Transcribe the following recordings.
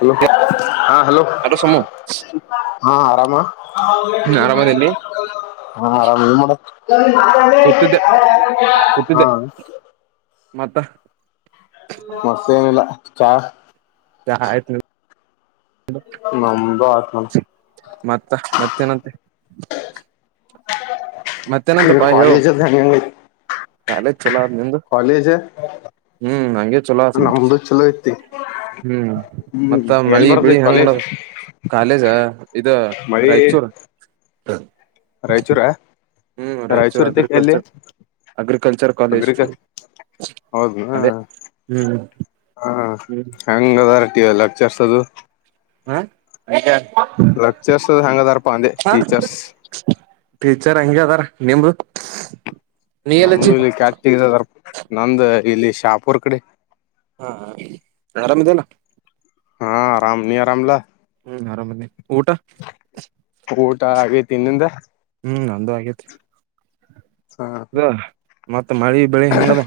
Hello ಹಾ hello hello ಸಮು ಹಾ ಆರಾಮ. ಮ. [inaudible] ಆರಾಮದಲ್ಲಿ ಹಾ ಆರಾಮ್ ನೀ ಮಾಡ. ಕೂತಿದ್ದೆ [unintelligible] ಹಾ. ಕೂತಿದ್ದೆ ಮತ್ತ. ಮತ್ತೇನಿಲ್ಲ. ಚಹಾ ಚಾ ಆಯ್ತ ನಮ್ದು ಆತ್ ನೋಡ್ ಮತ್ತ ಮತ್ತೇನಂತೆ. [inaudible] [inaudible] ಇ ಮತ್ತೇನಂತೆಪಾ ಹೇಳು ಕಾಲೇಜ ಅದು ಹೆಂಗೆಗ ಐತೆ [unintelligible] ಚಲೋ ಆದ ನಿಂದು ಹ್ಮ್ ಹಂಗೆ ಚಲೋ ಆತ ನಮ್ದು ಚಲೋ ಐತಿ ಹ್ಮ್ ಹ್ಮ್ ಮತ್ತ ಎಲ್ ಮಳಿ ಬೆಳಿ ಬರ್ತೈತಿ ಹೆಂಗ ಕಾಲೇಜ್ ನಡದಾದ ಕಾಲೇಜ ಇದ ಮಳಿ ರಾಯಚೂರ್ ಹ್ ರಾಯಚೂರ ಹ್ಮ್ ರಾಯಚೂರು ರಾಯಚೂರ್ ಐತಿ ಎಲ್ಲಿ ಅಗ್ರಿಕಲ್ಚರ್ ಅಗ್ರಿಕಲ್ಚರ್ ಕಾಲೇಜ್ ಅಗ್ರಿಕಲ್ ಹೌದನ ಅದೇ ಹ್ಮ್ ಹ ಹ್ಮ್ ಹೆಂಗದ ಲೆಕ್ಚರ್ಸ್ ದು ಹಾ [unintelligible] ಲೆಕ್ಚರ್ಸ್ ಯಂಗ್ ಅದಾರಪ್ಪ ಅಂದೆ ಹಾ ಟೀಚರ್ಸ್ ಟೀಚರ್ ಹಂಗೆ ಅದಾರ ನಿಮ್ದು ನೀ ಎಲ್ಲಿ ನಮ್ದು ಹಚ್ಚಿ ಇಲ್ಲಿ ಕ್ಯಾಟ್ ಇದು ಅದರ ನಮ್ದ ಇಲ್ಲಿ ಶಾಪೂರ್ ಕಡೆ ಹ ಆರಾಮ್ ಇದಿಯಲ್ಲ ಹಾ ಆರಾಮ್ ನೀ ಆರಾಮಲಾ ಹ್ಮ ಆರಾಮನಿ ಊಟ ಆಗೇತಿ ನಿಂದ ಹ್ಮ್ ನಂದು ಆಗೇತಿ ಹ್ಮ ಹ ಮತ್ ಮತ್ತ ಮಳಿ ಬೆಳಿ ಹೆಂಗದ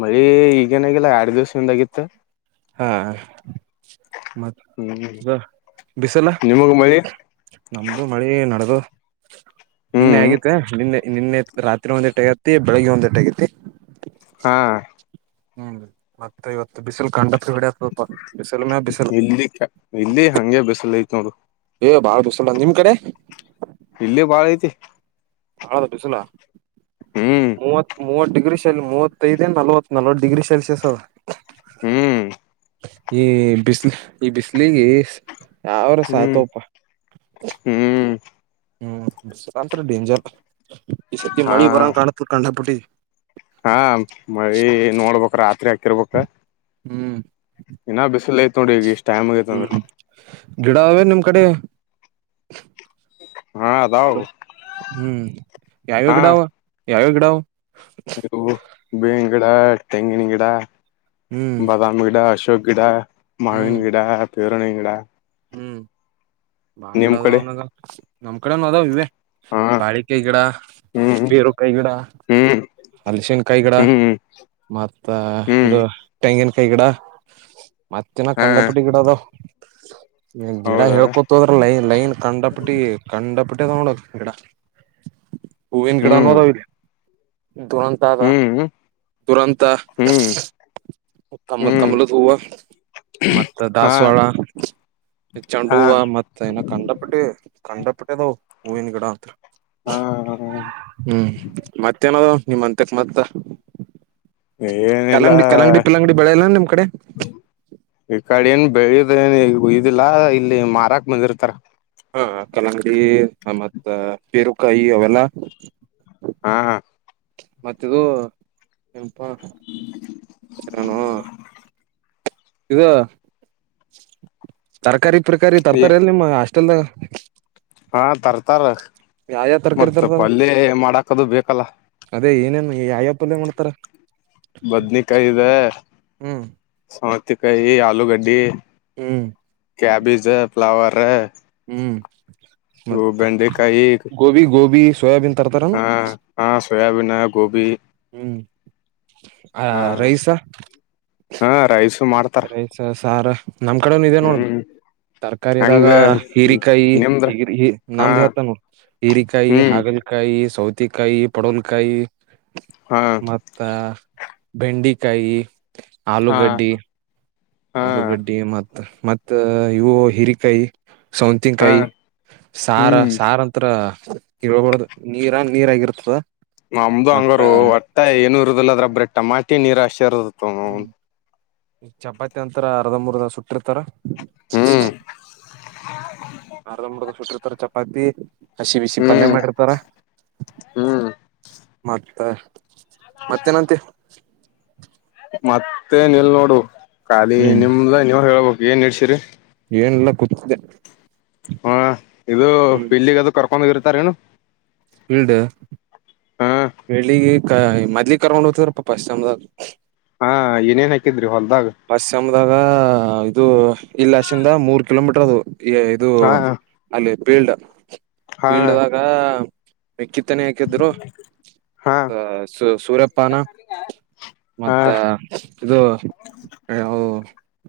ಮಳಿ ಈಗೇನಾಗಿಲ್ಲ ಎರಡ್ ದಿವ್ಸದಿಂದ ಆಗಿತ್ತು ಹಾ ಹ್ಮ್ ಮತ್ತ ಬಿಸಲ್ಲ ನಿಮಗ ಮಳಿ ನಮ್ದು ಮಳಿ ನಡದದ ನಿನ್ನೆ ಹ್ಮ್ ಆಗೇತ್ತ ನಿನ್ನೆ ನಿನ್ನೆ ರಾತ್ರಿ ಒಂದ್ ಇಟ್ ಆಗತಿ ಬೆಳಿಗ್ಗೆ ಒಂದ ಇಟು ಆಗೈತಿ ಹಾ ಹ್ಮ್ ಮತ್ತೆ ಇವತ್ತು ಬಿಸಿಲು ಕಂಡ ಇಲ್ಲಿ ಇಲ್ಲಿ ಹಂಗೆ ಬಿಸಲೈತಿ ನೋಡು ಏ ಬಾಳ್ ಬಿಸಿಲಾದ್ ನಿಮ್ ಕಡೆ. ಇಲ್ಲಿ ಬಾಳ್ ಐತಿ. ಆಳದ್ ಬಿಸಲ. ಹ್ಮ್ ಮೂವತ್ ಮೂವತ್ ಡಿ ಡಿಗ್ರಿ ಶೆಲ್ ಮೂವತ್ತೈದೆ ನಲ್ವತ್ ನಲ್ವತ್ ಡಿಗ್ರಿ ಸೆಲ್ಸಿಯಸ್ ಅದ. ಹ್ಮ್ ಈ ಬಿಸ್ಲು ಈ ಬಿಸ್ಲಿಗಿ. ಹ್ಮ್ ಹ್ಮ್ ಹ್ಮ್ ಬಂತ್ರ ಡೇಂಜರ್. ಈ ಸತಿ ಹಾ ಮಳಿ ಬರಾಂಗ್ ಕಾಣತ್ ಕಂಡಾಪುಟಿ. ಹಾ ಮಳಿ ನೋಡ್ಬೇಕು ರಾತ್ರಿ ಆಗ್ ಕಿರ್ಬೇಕ. ಹ್ಮ್ ಇನ್ನ ಬಿಸ್ಲ ಐತ್ ನೋಡ ಈಗ ಇಷ್ ಹ್ಮ್ ಗಿಡ ಅವೇನ್ ನಿಮ್ ಕಡೆ. ಹಾ ಅದಾವ್ ಹಲೋ ಹ್ಮ್ ಯಾವ್ ಯಾವ್ ಗಿಡ ಅವ. ಯಾವ್ ಯಾವ್ ಗಿಡಾವ್. [unintelligible] ಬೆಂಗ್ ಗಿಡ ತೆಂಗಿನ್ ಗಿಡ. ಹ್ಮ್ ಬಾದಾಮ್ ಗಿಡ ಅಶೋಕ್ ಗಿಡಾ ಮಾವಿನ್ ಹ್ಮ್ ಗಿಡ. ಪೇರಣೆ ಗಿಡ. ಹ್ಮ್ ಬಾಳ್ ಗಿಡ ನಿಮ್ ಕಡೆ ಅದಾವ್ನಾಗ. ನಮ್ಮ್ ಕಡೆನು ಅದಾವ್ ಇವೆ. ಹಾ ಬಾಳಿಕೈ ಗಿಡ ಹ್ಮ್ ಬೇರು ಕೈಗಿಡ. ಹ್ಮ್ ಅಲ್ಶಿನ್ ಕೈ ಗಿಡ ಹ್ಮ್ ಮತ್ತ ಹ್ಮ್ ಇದು ತೆಂಗಿನ್ ಕೈ ಗಿಡ. ಮತ್ತಿನ ಹಾ ಕಂಡಪುಟಿ ಗಿಡ ಅದಾವ್ ಗಿಡ ಹೌದಾ ಹೇಳ್ಕೊತದ್ರ ಲೈನ್ ಲೈನ್ ಕಂಡಪುಟ್ಟಿ ಕಂಡಪುಟ್ ಅದಾವ್ ನೋಡ್ ಗಿಡ. ಹೂವಿನ್ ಗಿಡನೊ ಹ್ಮ್ ಅದಾವ್ ಇಲ್ಲಿ. ದುರಂತಾದ ಹ್ಮ್ ದುರಂತ. ಹ್ಮ್ ಕಮ್ಲ್ ಹ್ಮ್ ಕಮಲ್ದ್ ಹೂವ. ಮತ್ತ ಹಾ ದಾಸ್ವಾಳ ಹಾ ಚಂಡೂವ ಮತ್ತೆ ಇನ ಕಂಡಪುಟ್ಟಿ ಕಂಡಪುಟ್ದುವು. ಹೂವಿನ್ ಗಿಡಾತ್ರ. ಹಾ ಹ್ಮ್ ಮತ್ ಏನಾದವ್ ನಿಮ್ ಅಂತಕ್ ಮತ್ತ. ಏನಿಲ್ಲ ಕಲಂಗಡಿ ಕಲಂಗಡಿ ಪಿಲಂಗಡಿ ಬೆಳೆಲ್ಲ ನಿಮ್ ಕಡೆ ಈ ಕಡಿನ್ ಬೆಳಿದೆನ್ ಇದಿಲ್ಲಾ ಇಲ್ಲಿ ಮಾರಾಕ್ ಬಂದಿರ್ತರ. ಹಾ ಕಲಂಗ್ಡಿ. ಹ ಮತ ಪೇರುಕಾಯಿ ಅವೆಲ್ಲ. ಹಾ ಮತ್ತಿದು. ಏನಪ್ಪ ಹೆರನೋ. ಇದು ತರ್ಕಾರಿ. ಪ್ರಕಾರಿ ತರ್ತಾರೆ ನಿಮ್ಮ ಹಾಸ್ ಟ್ಲ್ದಾಗ. ಹಾ ತರ್ತಾರ ಯಾವ ಯಾವ ತರಕಾರಿ ಮತ್ ತರ್ತಾರ ಪಲ್ಯ ಮಾಡಾಕದು ಬೇಕಲ್ಲ. ಅದೇ ಏನೇನ್ ಯಾವ್ಯಾವ ಪಲ್ಯ ಮಾಡ್ತಾರ. ಬದ್ನಿಕಾಯ್ದ ಹ್ಮ್ ಸಾ ತ್ತ ಕಾಯಿ ಆಲೂಗಡ್ಡಿ. ಹ್ಮ್ ಕ್ಯಾಬೇಜ್ ಫ್ಲವರ್. ಹ್ಮ್ ಇವು ಮತ್ ಬೆಂಡೆಕಾಯಿ ಗೋಬಿ ಗೋಬಿ ಗೋಬಿನ್ ತರ್ ತರನ್. ಹಾ ಹಾ ಸೋಯಾಬೀನ್ ಗೋಬಿ ಹ್ಮ್ ಆ ಹಾ ರೈಸ. ಹಾ ರೈಸು ಮಾಡ್ತಾರ ರೈಸ ಸಾರ ನಮ್ ಕಡೆನು ಇದೇ ನೋಡು ಹ್ಮ್ ತರ್ಕಾರಿದಾಗ ಹಂಗ ಹೀರಿಕಾಯಿ ನಿಮ್ದ್ರ ಹೀಗಿ ಹಾ ನಮ್ದ ಹೇತ ನೋಡು ಹೀರಿಕಾಯಿ ಹ್ಮ್ ಹಾಗಲ್ಕಾಯಿ. ಇ ಸೌತಿಕಾಯಿ ಪಡ್ವಲ್ಕಾಯಿ. ಹಾ ಮತ್ತ ಬೆಂಡಿಕಾಯಿ ಆಲೂ ಹಾ ಗಡ್ಡಿ ಹಾ ಆಲೂಗಡ್ಡಿ ಮತ್ತೆ ಮತ್ತ ಇವು ಹಿರಿಕಾಯಿ ಹಾ ಸೌಂತನ್ಕಾಯಿ ಸಾರ ಹ್ಮ್ ಸಾರ ಅಂತರ ಇಬಡದು ನೀರಾ ನೀರಗಿರ್ತದ ನಮ್ದು ಹಂಗರು ಒಟ್ಟೆ ಏನು ಇರುದಿಲ್ಲ ಅದ್ರ ಬ್ರ ಟಮಾಟೆ ನೀರು ಅಷ್ಟೇ ಇರ್ತದ ಹ ಹ್ಮ್ ಚಪಾತಿ ಅಂತರ ಅರ್ಧ ಮೂರ್ದ ಸುಟ್ಟಿರ್ತಾರ ಹ ಹ್ಮ್ ಆರ್ಧ್ ಮುಕ ಸುಟ್ಟಿರ್ತಾರ ಚಪಾತಿ ಹಸಿ ಬಿಸಿ ಪಲ್ಯ ಮಾಡಿರ್ತಾರ ಹ್ಮ್ ಮತ್ತೆ ಮತ್ತೇನಂತೆ ಮತ್ತೆ ನಿಲ್ ನೋಡು ಖಾಲಿ ಹ್ಮ್ ನಿಮ್ದ ನೀವು್ ಹೇಳ್ಬು ಏನು ಹೇಳ್ಸರಿ ಏನೆಲ್ಲ ಕೂತ್ಿದೆ ಹಾ ಇದು ಇಲ್ಲಿಗದು ಕರ್ ಕಮ್ಮಗರುತಾರೆನು ಇಲ್ಡೆ ಕ ಮದ್ಲಿ ಕರ್ೊಂಡು ಹೋಗ್ೀರಪ್ಪ ಪಶ್ಚಿಮದಾಗ ಹಾ ಏನೇನ್ ಹಾಕಿದ್ರಿ ಹೊಲ್ದಾಗ ಫಸ್ಟ್ ಸೆಮ್ದಾಗ ಇದು ಇಲ್ಲಶಿಂದ ಮೂರು ಕಿಲೋಮೀಟರ್ ಅದು ಇದು ಹಾ ಅಲ್ಲ ಬೀಲ್ಡ ಹಾ ಫೀಲ್ಡ್ ವಾಗ ಮಕ್ಕಿತ್ತನೆೆ ಹಾಕಿದ್ರು ಹಾ ಮತ್ತ ಸ ಸೂರ್ಯಪ್ಪಾನ ಹಾ ಮತ್ತ ಇದು ಹ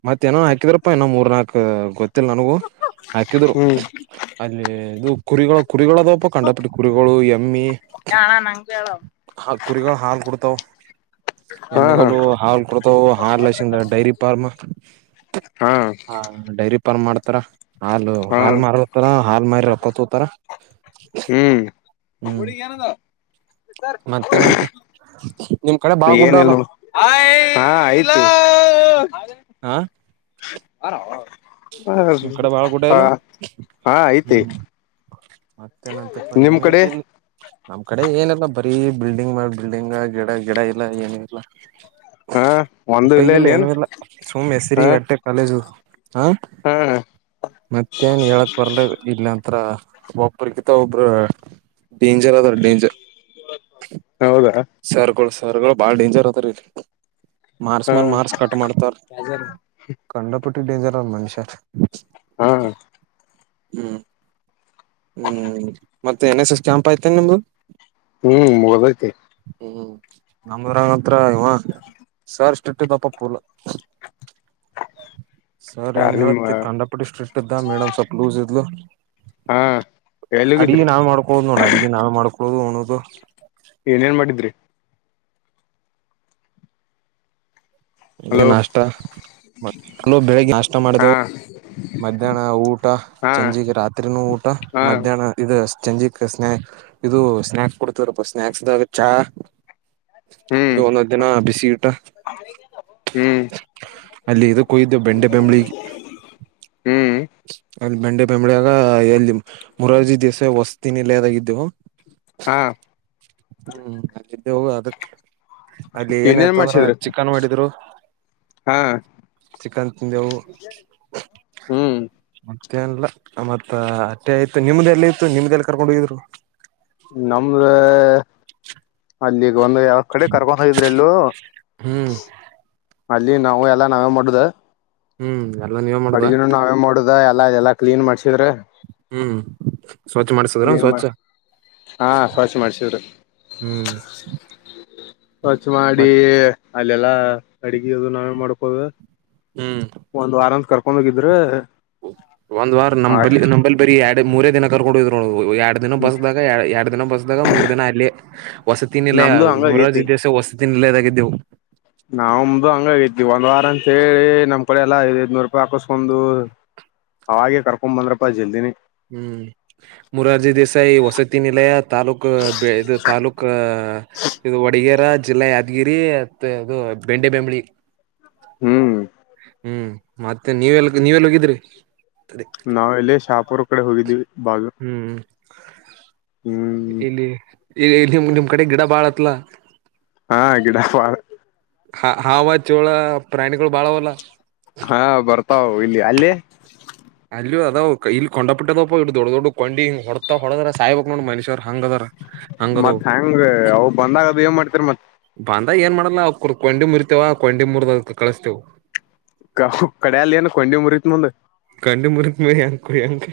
ಮತ್ತೇನೋ ಹಾಕಿದಾರಪ್ಪ ಏೋ ಮೂರ್ ನನಾಕಕ್ ಗೊತ್ತ ನನಗೂ ಹಾಕಿದ್ರು ಹ್ಮ್ ಅಲ್ಲಿ ಇದು ಕುರಿಗಳು ಕುರಿಗಳುದಪ್ಪ ಕಂಡಪಟ್ಟ ಕುರಿಗಳು ಎಮ್ಮಿ ಹಾ ಹಾ ಹ ಕುರಿಗಳು ಹಾಲು ಕೊಡ್ತಾವ ಹಾ ಎಮ್ಮಿಗಳು ಹಾಲು ಕೊಡ್ತವು ಹಾಲ್ ಲಕ್ಷ ಡೈರಿ ಫಾರ್ಮ್ ಹಾ ಹ ಡೈರಿ ಫಾರ್ಮ್ ಮಾಡ್ತ ತ್ರ ಹಾಲು ಹಾಲ್ ಮಾರತಾರ ಹಾಲ್ ಮಾರಿ ರಕ್ಕತ್ತಾರ ಹ್ಮ್ ಮತ್ತೇನಂತೆ ನಿಮ್ ಕಡೆ ಬಾಳ ಗುಡ್ಡ ಅಲ್ಲ ಸರ್ ಹಾ ಏನಲ್ಯ ಹ ನಿಮ್ ಕಡೆ ಬಾಳ ಗುಡ್ಡ ಹಾ ಇಲ್ಲ ಹಾ ಐತಿ ಹ ಮತ್ತೇನಂತಪ್ಪ ನಿಮ್ ಏನ ಕಡೆ ನಮ್ ಕಡೆ ಏನ ಲ್ಲ ಬರಿೀ ಬಿಲ್ಡಿಂಗ್ ಮ ಬಿಲ್ಡಿಂಗ್ ಗಿಡ ಗಿಡ ಇಲ್ಲ ಏನ ಇಲ್ಲ ಹಾ ಒಂದು ಇಲ್ಲ ಉಪ್ಪಿಗೆಲ್ಲ ಇಲ್ಲ ಏನ್ ಏನು ಇಿಲ್ಲ ಸುಮ್ ಹೆಸರಿ ಹಾ ಗಟ್ಟೆ ಕಾಲೇಜು ಹಾ ಮತ್ತೆನ್ ಹೇಳಕ್ ಬರ್ಲ ಇಲ್ಲ ಅಂತ ಹತ್ರ ಒಬ್ರುಗಿಂತ ಒಬ್ರು ಡೇಂಜರ್ ಅದರ ಡೇಂಜರ್ ಹೌದು ಸರ್ ಸರ್ಗಳು ಬಾಳ ಡೇಂಜರ್ ಅದರಿಲ್ಲಿ ಮಾರ್ಸ್ ಹಾ ಮೇಲ್ ಮಾರ್ಸ್ ಕಟ್ ಮಾಡ್ತಾರ ಕಂಡ ಪುಟ್ಟ ಡೇಂಜರ್ ಮನುಷ್ಯರ್ ಹ್ಮ ಹ್ಮ್ ಹ್ಮ್ ಮತ್ತೆ ಎನ್ ಎಸ್ ಎಸ್ ಕ್ಯಾಂಪಪ್ ಆಯ್ತೇನ್ ನಿಮ್ದು ಹ್ಮ ಮೂಗದೈತಿ ನಮೂರಗ ಹತ್ರ ಇವಾ ಸರ್ಸ್ಟ್ರಿಕ್ಟ್ ಇದ್ದ ಪೂಲ ಸರ್ ಏನ್ ಯಾರ್ ನಿಮ್ ಹೇಳತ್ತತಿ ಕಂಡಪುಡಿ ಸ್ಟ್ರಿಕ್ಟ್ ಇದ್ದ ಮೇಡಮ್ ಸ್ವಲ್ಪ್ ಲೂಸ್ ಇದ್ಲು ಹಾ ಎಲ್ಲಿಗಿದ್ರಿ ಅಡಗೆ ನಾವ್ ಮಾಡ್ಕೊಳ್ಳುದು ನೋಣ ಅಡಗೆ ನಾವ್ ಮಾಡ್ಕೊಳ್ಳೋದು ನೋ ಅದು ಏನೇನ್ ಮಾಡಿದ್ರಿ ಹಲೋ ನಾಷ್ಟ ಮತ ಬೆಳಿಗ್ಗೆ ನಾಷ್ಟ ಹಾ ಮಾಡಿದೆವು ಮಧ್ಯಾಹ್ನ ಊಟ ಹಾ ಚಂಜಿಗಿ ರಾತ್ರಿನೂ ಊಟ ಹಾ ಮಧ್ಯಾಹ್ನ ಇದು ಚಂಜಿಕ್ ಸ್ನಾಕ್ಸ್ ಇದು ಸ್ನಾಕ್ಸ್ ಸ್ಕೊಡ್ತರಪ್ಪ ಸ್ನಾಕ್ಸ್ದಾಗ ಚಾ ಹ್ಮ್ ಇದು ಒಂದೊಂದು ದಿನ ಬಿಸಿ ಊಟ ಹ್ಮ್ ಅಲ್ಲಿ ಇದಕ್ಕ ಹೋಗಿದ್ವಿ ಬೆಂಡೆ ಬೆಂಬಲೀಗೆ ಹ್ಮ್ [inaudible] ಅಲ್ಲಿ ಬೆಂಡೆ ಬೆಂಬಳಿಯಾಗ ಎಲ್ಲಿ ಮುರಾರ್ಜಿ ದೇಸಾಯಿ ವಸ್ತಿನಿಲ್ಲದಾಗಿದ್ದವು ಹಾ ಹ್ಮ್ ಅದೇ ಯವು ಅದಕ್ಕೆ ಇನೇನ್ ಮಾಡ್ಸಿದ್ರಿ ಹಾ ಚಿಕನ್ ತಿಂದೆವು ಹ್ಮ್ ಮತ್ತೇನಿಲ್ಲ ಮತ್ತ ಅಟ್ಟೆ ಆಯತ್ತು ನಿಮ್ದ ಎಲ್ಲಿ ಇತ್ತು ನಿಮ್ದ ಎಲ್ಲಿ ಕರ್ಕೊಂಡು ಹೋಗಿದ್ರು ನಮ್ದ ಅಲ್ಲಿ ಈಗ ಒಂದು ಯಾವ ಕಡೆ ಕರ್ಕೊಂಡ ಹೋಗಿದ್ರು ಎಲ್ಲೂ ಹ್ಮ್ ಅಲ್ಲಿ ನಾವು ಎಲ್ಲಾ ನಾವೇ ಮಾಡುದ. ಹ್ಮ್ ಎಲ್ಲ ನೀವ ಮಾಡ್ದ ಅಡುಗನು ನಾವೇ ಮಾಡುದ ಎಲ್ಲಾದೆಲ್ಲ ಕ್ಲೀನ್ ಮಾಡ್ಸಿದ್ರೆ. ಹ್ಮ್ ಸ್ವಚ್ಛ ಮಾಡಸಿದ್ರ ಕ್ಲೀನ್ ಸ್ವಚ್ಛ ಮಾಡ ಹಾ ಸ್ವಚ್ಛ ಮಾಡ್ಸಿದ್ರ ಹ್ಮ್. ಸ್ವಚ್ ಮಾಡಿ ಮತ್ ಅಲ್ಲೆಲ್ಲಾ ಅಡಗೆ ಅದು ನಾವೇ ಮಾಡ್ಕೋದು. ಹ್ಮ್ ಒಂದು ಆರಾಮ್ ಕ. ಕೊೊಂಡೋಗಿದ್ರೆ. ಒಂದ್ ವಾರ ನ ನಂಬಲ್ಲಿ ಬರಿೀ. ಮೂರೇ ದಿನ ಕರ್ಕೊಂಡ ಇದ್. ಎರಡ್ ದಿನ ಬಸದಾಗ ಎರಡು ದಿನ ಬಸದಾಗ ಮೂರ್ ದಿನ ಅಲ್ಲಿ ಹೊಸ ತಿನ್ ಇಿಲ್ಲ ನಮ್ದು ಮೂರ್ ಹಂಗಾಗೈತಿ ದಿವಸ ಹೊಸ ತಿಿನ ಇಿಲ್ಲದ. ವು. ನಾವವುಮ್ದು ಹಂಗಾಗಿದ್ವಿ ಒಂದ ವಾರ ಅಂತೇಳಿ ನಮ್ ಕಡೆ ಎಲ್ಲಾ ಐದ ಐದನೂರು ರೂಪಾಯಿ ಹಾಕಿಸಸ್ಕೊಂಡು ಅವಾಗೇ ಕರ್ಕೊಂಡ್ ಬಂದ್ರಪ್ಪಾ ಜಲ್ದಿನಿ. ಹ್ಮ್ ಮುರಾರ್ಜಿ ದೇಸಾಯಿ ವಸತಿ ನಿಲಯ ತಾಲೂಕ್ ಇದು ತಾಲೂಕ್ ಇದು ವಡಗೇರ. ಜಿಲ್ಲಾ ಯಾದಗಿರಿ ಮತ್ತ ಅದು ಬೆಂಡೆ ಬೆೆಂಬಳಿ. ಹ್ಮ್. ಹ್ಮ್ ಮತ್ತೆ ನೀವೆಲ್ ನೀವೆಲ್ ಹೋಗಿದ್ರಿ. ನಾವ ಇಲ್ಲಿ ಶಾಪುರ. ಕಡೆ ಹೋಗಿದ್ದೀವಿ. ಬಾಗ ಹ್ಮ್. ಹ್ಮ್ ಇಲ್ಲಿ. ಈ ನಿಮ್ ನಿಮ್ ಕಡೆ ಗಿಡ ಬಾಳತ್ಲ. ಹಾ ಗಿಡವರ. ಹಾ ಹಾವ ಚೋಳ ಪ್ರಾಣಿಗುಳ್ ಬಾಳಾವಲ್ಲ. ಹಾ ಬರ್ತಾವ್ ಇಲ್ಲಿ ಅಲ್ಲಿ. ಅಲ್ಲಿಯು ಅದಾವ್ ಕ ಇಲ್ ಕೊಂಡಪಟಿದವ್ ಇ ದೊಡ್ಡ ದೊಡ್ಡ ಕೊಂಡಿ ಹೊಡ್ತಾ ಹೊಡದ್ರೆ ಸಾಯ್ ಬೇಕ್ ನೋಡ್ ಮನುಷ್ಯರ್. ಹಂಗದಾರ ಹಂಗದವ್ ಮತ್ತ್ ಹೆಂಗೆ ಅವ್ ಬಂದಾಗದು ಏನ್ ಮಾಡ್ತಿರಿ ಮತ್ ಅದ ಏನ್ ಮಾಡಲ್ಲ ಅವ್ಕುರ್ ಕೊಂಡಿ ಮುರಿತವ ಕೊಂಡಿ ಮುರ್ದ ಕಳಿಸ್ತಿವ. ಕೌ ಕಡ್ಯಲ್ ಏನ್ ಕೊಂಡಿ ಮುರಿತ್ ನಂದೆ. ಕಂಡಿ ಮುರಿತ್ನ್ಯ. ಕುರಿಂಕೆ.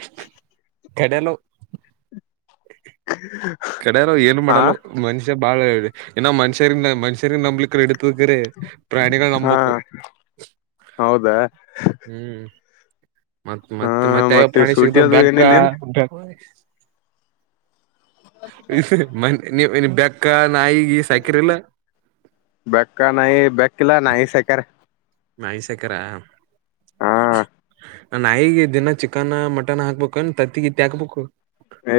ಕಡ್ಯಲ್ವ್. ಕಡೆಯಾರ ಏನು ಹಾ ಮಾಡಲ್ ಅವ್ ಮನುಷ್ಯ ಬಾಳ ಏ ಮನ್ಷರಿಂದ ಮನ್ಷರಿನ್ ನಂಬ್ಲಿಕ್ ರೆಡಿ ಪುಗರೆ ಪ್ರಾಣಿಗಳ್ ಹಾ ನಂಬಕ್ಕು ಹೌದಾ ಹ್ಮ್. ಮತ್ ಹಾ ಮತ್ತ್ ಮತ್ತೆ ಯಾವ್ಯಾವ ಮತ್ ಇವ್ ಪ್ರಾಣಿ ಸೂಟಿ ಸಿಗ್ತ ಅದು ಬೆಕ್ಕ. ಏನಿಲ್ಲ ಏನ್ ಇ ಫಿರಿ ಮನ್ನೇ. ನೀವ್ ಇನ್ ಬೆಕ್ಕಾ. ಬೆಕ್ಕ ನಾಯಿ ಬೆಕ್ಕಿಲ್ಲ ನಾಯಿ ಸಾಕ್ಯರ. ನಾಯಿ ಸಕ್ಯರ, ಹಾ ಆ ನಾಯಿಗೆ ದಿನ ಚಿಕನ್ ಮಟನ್ ಹಾಕ್ಬೇಕೇನ ತತ್ತಿಗಿತ್ತಿ ಹಾಕ್ಬೇಕು. ಏ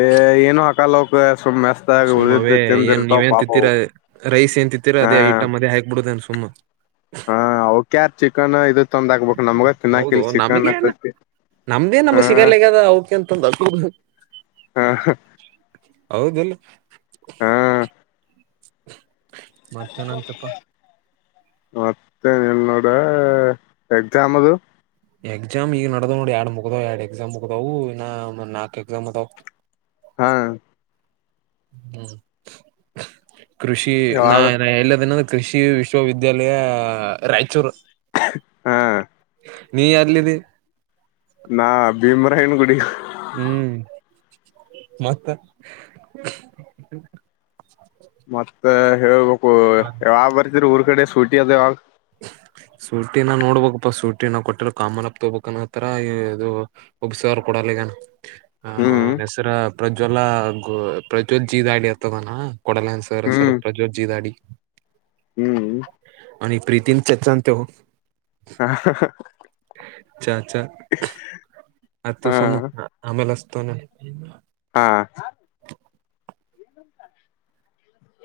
ಏನು ಆಕಲ್ ಆವ್ಕ್ ಸುಮ್ಮ್ ಮಸ್ತಾಗಿ ಸುಮ್ ಉಳಿದು ಅವೇ ಏನ್ ತಿಂದಿರ್ತಾವ್ ನೀವೇನ್ ಪಾಪವು ತಿತ್ತೀರ ರೈಸ್ ಏನ್ ತಿತ್ತೀರ ಹಾ ಅದೇ ಹ ಐಟಮ್ ಅದೇ ಹಾಕ್ಬಿಡುದೇನ್ ಸುಮ್ಮ ಹಾ ಅವ್ ಕ್ಯಾಕ್ ಚಿಕನ್ ಇದು ತಂದಾಕಬೇಕು ನಮ್ಗ ಹೌದು ಚಿನಾಕಿಲ್ ಚಿಕನ್ ನಮ್ಗೇನ್ ತತಿ ಹಾ. ಹೌ ಹ. ಹಾ ಹೌದಿಲ್ಲ. ಹಾ ಮತ್ತೇನ್ ಅಂತಿಯಪ್ಪ. ಮತ್ತೆ ಇನ್ ನೋಡೆ ಎಕ್ಸಾಮ್ ಅದು. ಎಕ್ಸಾಮ್ ಈಗ ನಡ್ದಾವ್ ನೋಡು ಎಡ್ ಮುಗ್ದಾವ್ ಎಡ್ ಎಕ್ಸಾಮ್ ಮುಗ್ದಾವು ಇನ್ನ್ ನಾಕ್ ಎಕ್ಸಾಮ್ ಅದಾವ್. ಹಾ. ಹ್ಮ್. ಕೃಷಿ ನಾ ಯಾವಾಗ ನ ಎಲ್ ಅದಿನ್ ಕೃಷಿ ವಿಶ್ವವಿದ್ಯಾಲಯ ರಾಯ್ಚೂರು. ಹಾ. ನೀ ಯಲ್ಲಿದಿ. ನಾಯನ್ಗುಡಿ. ಹ್ಮ್ ಮತ್ತ. ಮತ್ ತ್ತ ಹೇಳ್ಬ ಕು ಯಾವಾಗ್ ಬರ್ತಿರ್ ಊರ್ ಕಡೆ. ಸೂಟಿ ಆದ ಯಾವಾಗ್ ಸೂಟಿನ ನೋಡ್ಬಬೇಕಪ್ಪ ಸೂಟಿನ ಕೊಟ್ಟಿಲ್ಲ ಕಾಮನಪ್ ತಬಬೇಕಕ್ನತ್ತ ಇಗ ಒಬ್ಸರು ಕೊಡಲ್ಲಗ್ಯಾನ. ಹ್ಮ್ ಅವನ್ ಹೆಸರ ಪ್ರಜ್ವಲ್ಲ ಗೋ ಪ್ರಜ್ವಲ್ಲಿ ಜೀ ದಾಡಿ ಅಂತ ಅದನ. ಕೊಡಲಾಗ್ಯಾನ್ ಸರ್ ಸರ್ ಹ್ಮ್ ಪ್ರಜ್ವಲ್ ಜಿ ದಾಡಿ ಹ್ಮ್ ಅವ್ನಿಗ್ ಪ್ರೀತಿನ್ ಚೆಚ್ಚ ಅಂತ ಹೇಹೋ. ಹಾ. ಅತ್ತು ಹಾ ಸುಮ್ಮ ಆಮೇಲೆ ತನೆ. ಹಾ. [unintelligible]